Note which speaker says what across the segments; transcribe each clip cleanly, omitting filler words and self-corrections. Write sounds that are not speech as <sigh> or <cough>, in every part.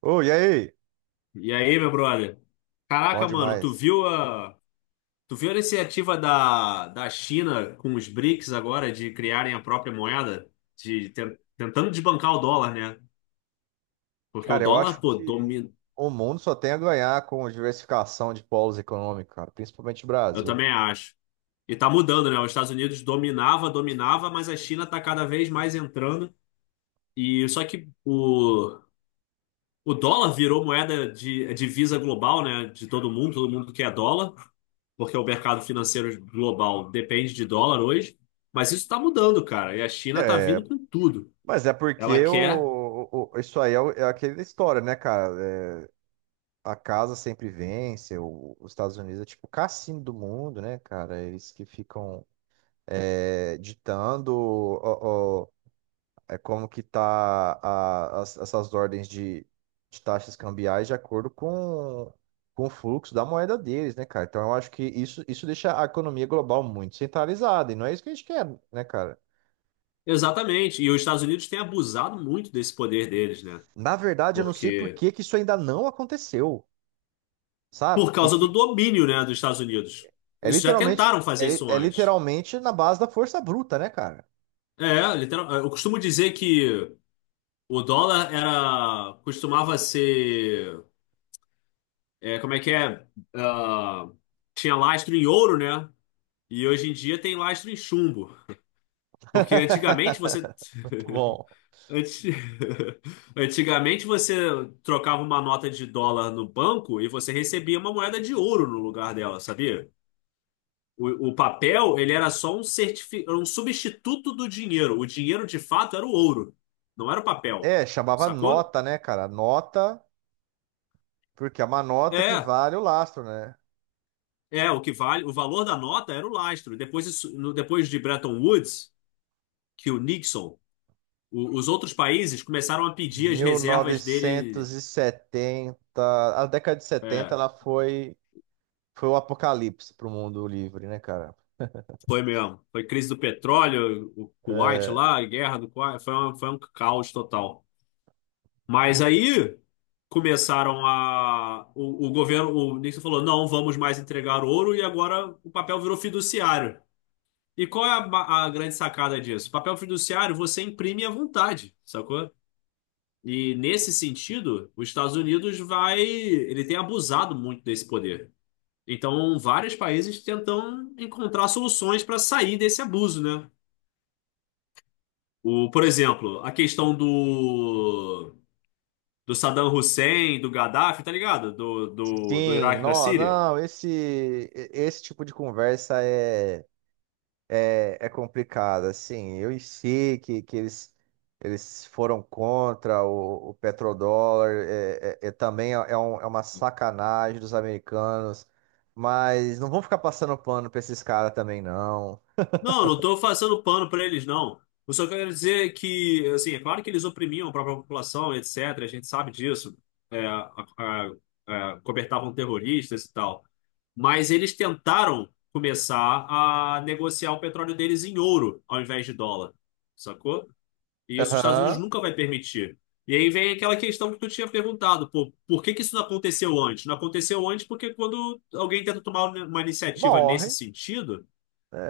Speaker 1: Ô, e aí?
Speaker 2: E aí, meu brother?
Speaker 1: Bom
Speaker 2: Caraca, mano,
Speaker 1: demais.
Speaker 2: tu viu a iniciativa da China com os BRICS agora de criarem a própria moeda? Tentando desbancar o dólar, né? Porque o
Speaker 1: Cara, eu acho
Speaker 2: dólar, pô,
Speaker 1: que
Speaker 2: domina.
Speaker 1: o mundo só tem a ganhar com diversificação de polos econômicos, cara, principalmente o
Speaker 2: Eu
Speaker 1: Brasil.
Speaker 2: também acho. E tá mudando, né? Os Estados Unidos dominava, dominava, mas a China tá cada vez mais entrando. E só que o dólar virou moeda de a divisa global, né? De todo mundo quer dólar. Porque o mercado financeiro global depende de dólar hoje, mas isso está mudando, cara. E a China está vindo com tudo.
Speaker 1: Mas é
Speaker 2: Ela
Speaker 1: porque
Speaker 2: quer.
Speaker 1: isso aí é aquela história, né, cara? É, a casa sempre vence, os Estados Unidos é tipo o cassino do mundo, né, cara? Eles que ficam ditando é como que tá essas ordens de taxas cambiais de acordo com o fluxo da moeda deles, né, cara? Então eu acho que isso deixa a economia global muito centralizada, e não é isso que a gente quer, né, cara?
Speaker 2: Exatamente. E os Estados Unidos têm abusado muito desse poder deles, né?
Speaker 1: Na verdade, eu não sei por
Speaker 2: Porque.
Speaker 1: que que isso ainda não aconteceu, sabe?
Speaker 2: Por causa do
Speaker 1: Porque
Speaker 2: domínio, né, dos Estados Unidos.
Speaker 1: é
Speaker 2: Eles já
Speaker 1: literalmente,
Speaker 2: tentaram
Speaker 1: é,
Speaker 2: fazer
Speaker 1: li-
Speaker 2: isso
Speaker 1: é
Speaker 2: antes.
Speaker 1: literalmente na base da força bruta, né, cara?
Speaker 2: Eu costumo dizer que o dólar era. Costumava ser. Como é que é? Ah, tinha lastro em ouro, né? E hoje em dia tem lastro em chumbo. Porque antigamente você.
Speaker 1: <laughs> Muito bom.
Speaker 2: <laughs> Anti- <laughs> Antigamente você trocava uma nota de dólar no banco e você recebia uma moeda de ouro no lugar dela, sabia? O papel, ele era só era um substituto do dinheiro. O dinheiro de fato era o ouro, não era o papel,
Speaker 1: É, chamava
Speaker 2: sacou?
Speaker 1: nota, né, cara? Nota, porque é uma nota que
Speaker 2: É,
Speaker 1: vale o lastro, né?
Speaker 2: o que vale, o valor da nota era o lastro. Depois, depois de Bretton Woods, que o Nixon, os outros países começaram a pedir as
Speaker 1: mil
Speaker 2: reservas
Speaker 1: novecentos
Speaker 2: dele.
Speaker 1: e setenta A década de 70
Speaker 2: é,
Speaker 1: ela foi o apocalipse para o mundo livre, né, cara?
Speaker 2: Foi mesmo. Foi crise do petróleo, o Kuwait
Speaker 1: É,
Speaker 2: lá, a guerra do Kuwait, foi um caos total. Mas aí começaram a. O governo, o Nixon falou: não, vamos mais entregar ouro, e agora o papel virou fiduciário. E qual é a grande sacada disso? Papel fiduciário você imprime à vontade, sacou? E nesse sentido, os Estados Unidos vai. Ele tem abusado muito desse poder. Então, vários países tentam encontrar soluções para sair desse abuso, né? Por exemplo, a questão do Saddam Hussein, do Gaddafi, tá ligado? Do
Speaker 1: sim,
Speaker 2: Iraque e da
Speaker 1: não,
Speaker 2: Síria.
Speaker 1: não, esse tipo de conversa é complicado, assim, eu sei que eles foram contra o petrodólar, é também é uma sacanagem dos americanos, mas não vão ficar passando pano para esses caras também, não.
Speaker 2: Não, não tô passando pano pra eles, não. Eu só quero dizer que, assim, é claro que eles oprimiam a própria população, etc. A gente sabe disso. É, cobertavam terroristas e tal. Mas eles tentaram começar a negociar o petróleo deles em ouro ao invés de dólar. Sacou? E isso os Estados Unidos
Speaker 1: Aham.
Speaker 2: nunca vai permitir. E aí vem aquela questão que tu tinha perguntado, pô, por que que isso não aconteceu antes? Não aconteceu antes porque quando alguém tenta tomar uma iniciativa nesse
Speaker 1: Morre.
Speaker 2: sentido,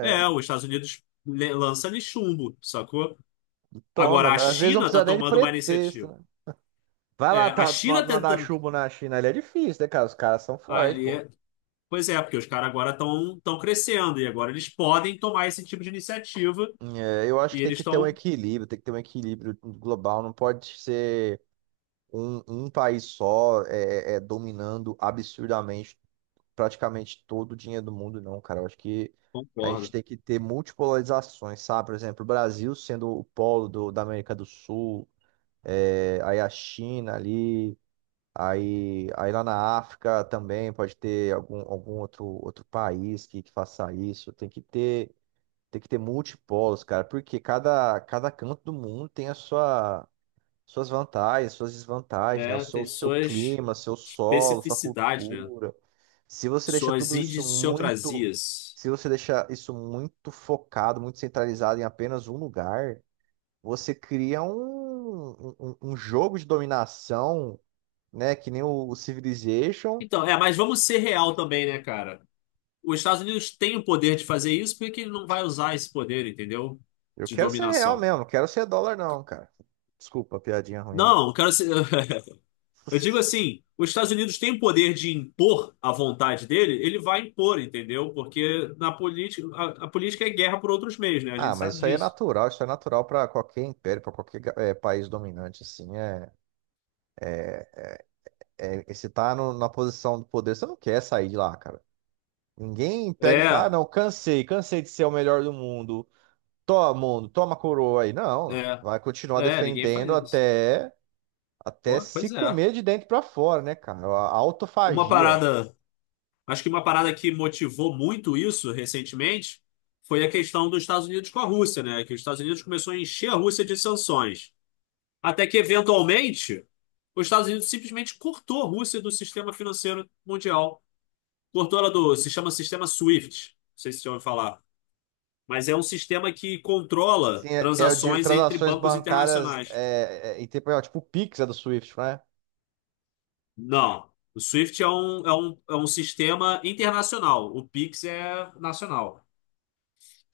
Speaker 2: os Estados Unidos lança ali chumbo, sacou?
Speaker 1: Toma,
Speaker 2: Agora a
Speaker 1: às vezes não
Speaker 2: China tá
Speaker 1: precisa nem de
Speaker 2: tomando uma
Speaker 1: pretexto,
Speaker 2: iniciativa.
Speaker 1: né? Vai
Speaker 2: É,
Speaker 1: lá
Speaker 2: a
Speaker 1: tá,
Speaker 2: China
Speaker 1: mandar
Speaker 2: tentando
Speaker 1: chuva na China, ali é difícil, né, cara? Os caras são fortes,
Speaker 2: ali,
Speaker 1: pô.
Speaker 2: pois é, porque os caras agora estão crescendo e agora eles podem tomar esse tipo de iniciativa
Speaker 1: É, eu acho
Speaker 2: e
Speaker 1: que tem
Speaker 2: eles
Speaker 1: que ter um
Speaker 2: estão,
Speaker 1: equilíbrio, tem que ter um equilíbrio global, não pode ser um país só dominando absurdamente praticamente todo o dinheiro do mundo, não, cara. Eu acho que a gente
Speaker 2: concordo.
Speaker 1: tem que ter multipolarizações, sabe? Por exemplo, o Brasil sendo o polo da América do Sul, aí a China ali. Aí lá na África também pode ter algum outro país que faça isso. Tem que ter multipolos, cara, porque cada canto do mundo tem suas vantagens, suas desvantagens, né? O
Speaker 2: É,
Speaker 1: seu,
Speaker 2: tem
Speaker 1: seu
Speaker 2: suas
Speaker 1: clima, seu solo, sua
Speaker 2: especificidades, né?
Speaker 1: cultura. Se você deixa
Speaker 2: Suas
Speaker 1: tudo isso muito,
Speaker 2: idiosincrasias.
Speaker 1: Se você deixa isso muito focado, muito centralizado em apenas um lugar, você cria um jogo de dominação, né? Que nem Civilization.
Speaker 2: Então, mas vamos ser real também, né, cara? Os Estados Unidos têm o poder de fazer isso, por que que ele não vai usar esse poder, entendeu?
Speaker 1: Eu
Speaker 2: De
Speaker 1: quero ser real
Speaker 2: dominação.
Speaker 1: mesmo, não quero ser dólar, não, cara. Desculpa, a piadinha ruim aí,
Speaker 2: Não,
Speaker 1: cara.
Speaker 2: eu quero ser... <laughs> Eu digo assim, os Estados Unidos têm o poder de impor a vontade dele, ele vai impor, entendeu? Porque na política, a política é guerra por outros meios, né? A
Speaker 1: Ah,
Speaker 2: gente
Speaker 1: mas
Speaker 2: sabe
Speaker 1: isso aí é
Speaker 2: disso.
Speaker 1: natural, isso é natural para qualquer império, para qualquer país dominante, assim. Se tá na posição do poder, você não quer sair de lá, cara. Ninguém pega e fala: ah,
Speaker 2: É,
Speaker 1: não, cansei, cansei de ser o melhor do mundo. Toma, mundo, toma a coroa aí. Não,
Speaker 2: é,
Speaker 1: vai continuar
Speaker 2: Ninguém faz
Speaker 1: defendendo
Speaker 2: isso.
Speaker 1: até
Speaker 2: Pô,
Speaker 1: se
Speaker 2: pois é.
Speaker 1: comer de dentro para fora, né, cara? A
Speaker 2: Uma
Speaker 1: autofagia.
Speaker 2: parada Acho que uma parada que motivou muito isso recentemente foi a questão dos Estados Unidos com a Rússia, né? Que os Estados Unidos começou a encher a Rússia de sanções. Até que, eventualmente, os Estados Unidos simplesmente cortou a Rússia do sistema financeiro mundial. Cortou ela do... Se chama sistema SWIFT. Não sei se você ouviu falar. Mas é um sistema que
Speaker 1: Sim,
Speaker 2: controla
Speaker 1: é o de
Speaker 2: transações entre
Speaker 1: transações
Speaker 2: bancos
Speaker 1: bancárias
Speaker 2: internacionais.
Speaker 1: em tempo real, tipo o Pix é do Swift, né?
Speaker 2: Não. O SWIFT é um sistema internacional. O PIX é nacional.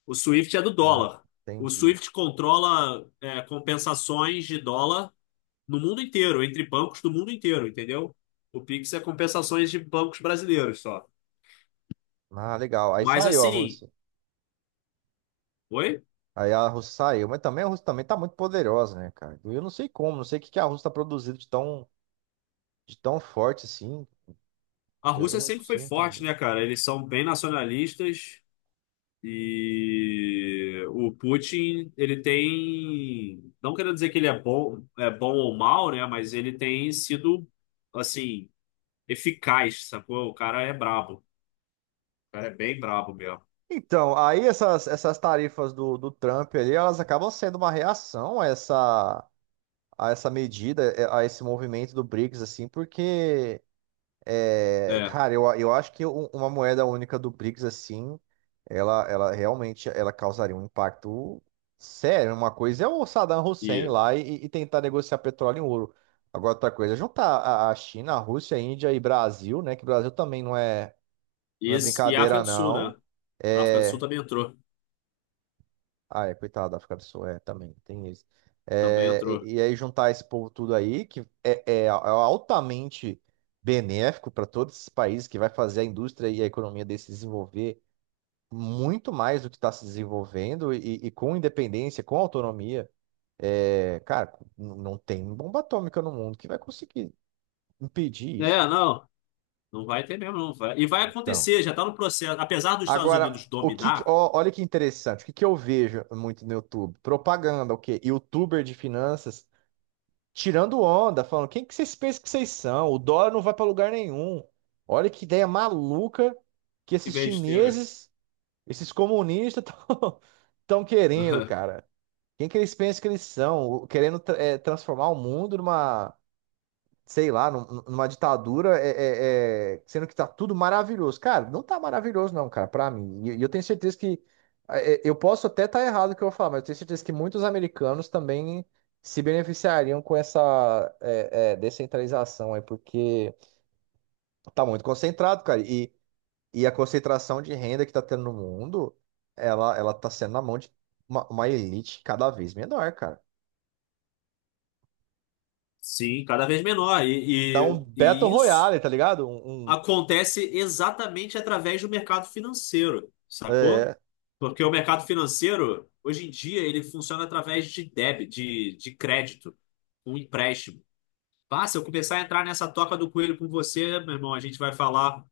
Speaker 2: O Swift é do
Speaker 1: Ah,
Speaker 2: dólar. O
Speaker 1: entendi.
Speaker 2: Swift controla compensações de dólar no mundo inteiro, entre bancos do mundo inteiro, entendeu? O Pix é compensações de bancos brasileiros só.
Speaker 1: Ah, legal. Aí
Speaker 2: Mas
Speaker 1: saiu a
Speaker 2: assim,
Speaker 1: Rússia.
Speaker 2: oi?
Speaker 1: Aí a Rússia saiu, mas também a Rússia também tá muito poderosa, né, cara? Eu não sei como, não sei o que que a Rússia tá produzindo de tão forte assim.
Speaker 2: A
Speaker 1: Eu
Speaker 2: Rússia
Speaker 1: não
Speaker 2: sempre foi
Speaker 1: consigo
Speaker 2: forte,
Speaker 1: entender.
Speaker 2: né, cara? Eles são bem nacionalistas e o Putin, ele tem, não quero dizer que ele é bom ou mal, né? Mas ele tem sido assim eficaz, sacou? O cara é brabo. O cara é bem brabo mesmo.
Speaker 1: Então, aí essas tarifas do Trump ali, elas acabam sendo uma reação a essa medida, a esse movimento do BRICS, assim, porque. É,
Speaker 2: É.
Speaker 1: cara, eu acho que uma moeda única do BRICS, assim, ela realmente ela causaria um impacto sério. Uma coisa é o Saddam Hussein
Speaker 2: E,
Speaker 1: lá e tentar negociar petróleo em ouro. Agora, outra coisa é juntar a China, a Rússia, a Índia e Brasil, né? Que o Brasil também não é,
Speaker 2: e,
Speaker 1: não é
Speaker 2: esse- e África
Speaker 1: brincadeira,
Speaker 2: do Sul,
Speaker 1: não.
Speaker 2: né? A África do Sul
Speaker 1: É,
Speaker 2: também entrou.
Speaker 1: ah, coitado da África do Sul, também, tem isso.
Speaker 2: Também
Speaker 1: É,
Speaker 2: entrou.
Speaker 1: e aí juntar esse povo tudo aí, que é altamente benéfico para todos esses países, que vai fazer a indústria e a economia deles se desenvolver muito mais do que está se desenvolvendo, e com independência, com autonomia. É, cara, não tem bomba atômica no mundo que vai conseguir impedir isso.
Speaker 2: É, não. Não vai ter mesmo, não. E vai
Speaker 1: Então,
Speaker 2: acontecer, já tá no processo. Apesar dos Estados
Speaker 1: agora,
Speaker 2: Unidos dominar,
Speaker 1: ó, olha que interessante, o que, que eu vejo muito no YouTube? Propaganda, o quê? Youtuber de finanças tirando onda, falando: quem que vocês pensam que vocês são? O dólar não vai para lugar nenhum. Olha que ideia maluca que
Speaker 2: que
Speaker 1: esses
Speaker 2: besteira.
Speaker 1: chineses, esses comunistas estão <laughs> querendo,
Speaker 2: <laughs>
Speaker 1: cara. Quem que eles pensam que eles são? Querendo transformar o mundo numa, sei lá, numa ditadura, sendo que tá tudo maravilhoso. Cara, não tá maravilhoso, não, cara, pra mim. E eu tenho certeza que. Eu posso até estar errado no que eu vou falar, mas eu tenho certeza que muitos americanos também se beneficiariam com essa descentralização aí, porque tá muito concentrado, cara. E a concentração de renda que tá tendo no mundo, ela tá sendo na mão de uma elite cada vez menor, cara.
Speaker 2: Sim, cada vez menor.
Speaker 1: Dá
Speaker 2: E,
Speaker 1: um Battle
Speaker 2: e, e isso
Speaker 1: Royale, tá ligado?
Speaker 2: acontece exatamente através do mercado financeiro, sacou?
Speaker 1: É,
Speaker 2: Porque o mercado financeiro, hoje em dia, ele funciona através de débito, de crédito, um empréstimo. Pá, se eu começar a entrar nessa toca do coelho com você, meu irmão, a gente vai falar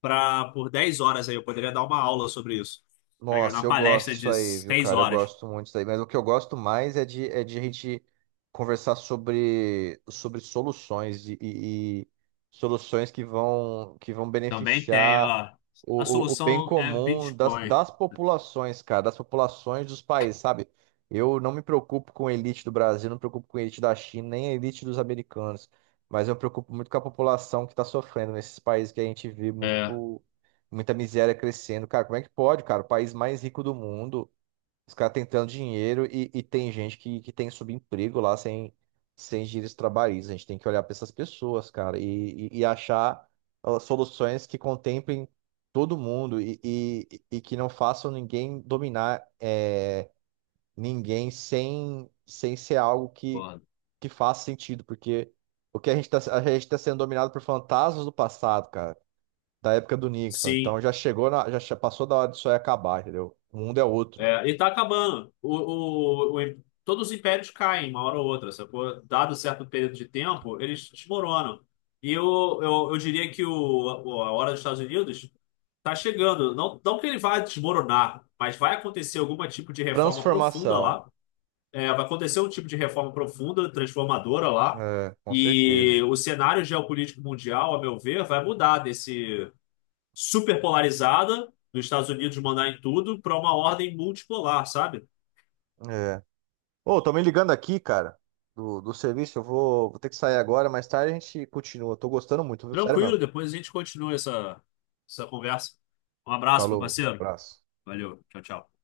Speaker 2: por 10 horas aí. Eu poderia dar uma aula sobre isso. Tá ligado?
Speaker 1: Nossa,
Speaker 2: Uma
Speaker 1: eu gosto
Speaker 2: palestra
Speaker 1: disso
Speaker 2: de
Speaker 1: aí, viu,
Speaker 2: seis
Speaker 1: cara? Eu
Speaker 2: horas.
Speaker 1: gosto muito disso aí. Mas o que eu gosto mais é de a gente conversar sobre soluções e soluções que vão
Speaker 2: Também tem,
Speaker 1: beneficiar
Speaker 2: ó. A
Speaker 1: o bem
Speaker 2: solução é
Speaker 1: comum das,
Speaker 2: Bitcoin.
Speaker 1: das populações, cara, das populações dos países, sabe? Eu não me preocupo com a elite do Brasil, não me preocupo com a elite da China, nem a elite dos americanos. Mas eu me preocupo muito com a população que está sofrendo nesses países, que a gente vê
Speaker 2: É,
Speaker 1: muito muita miséria crescendo. Cara, como é que pode, cara? O país mais rico do mundo, os caras tentando dinheiro e tem gente que tem subemprego lá sem direitos trabalhistas. A gente tem que olhar para essas pessoas, cara, e achar soluções que contemplem todo mundo e que não façam ninguém dominar ninguém sem ser algo que,
Speaker 2: porra.
Speaker 1: que faça sentido, porque. O que a gente está, A gente tá sendo dominado por fantasmas do passado, cara, da época do Nixon. Então
Speaker 2: Sim.
Speaker 1: já chegou na, já che- passou da hora disso aí acabar, entendeu? O mundo é outro.
Speaker 2: É, e tá acabando. Todos os impérios caem, uma hora ou outra, sacou? Dado certo período de tempo, eles desmoronam. E eu diria que a hora dos Estados Unidos tá chegando. Não, não que ele vá desmoronar, mas vai acontecer algum tipo de reforma profunda
Speaker 1: Transformação.
Speaker 2: lá. É, vai acontecer um tipo de reforma profunda, transformadora lá.
Speaker 1: É, com certeza.
Speaker 2: E o cenário geopolítico mundial, a meu ver, vai mudar desse super polarizada dos Estados Unidos mandar em tudo para uma ordem multipolar, sabe?
Speaker 1: É. Ô, tô me ligando aqui, cara, do serviço. Vou ter que sair agora, mais tarde a gente continua. Tô gostando muito, viu? Sério
Speaker 2: Tranquilo,
Speaker 1: mesmo.
Speaker 2: depois a gente continua essa conversa. Um abraço, meu
Speaker 1: Falou,
Speaker 2: parceiro.
Speaker 1: abraço.
Speaker 2: Valeu, tchau, tchau.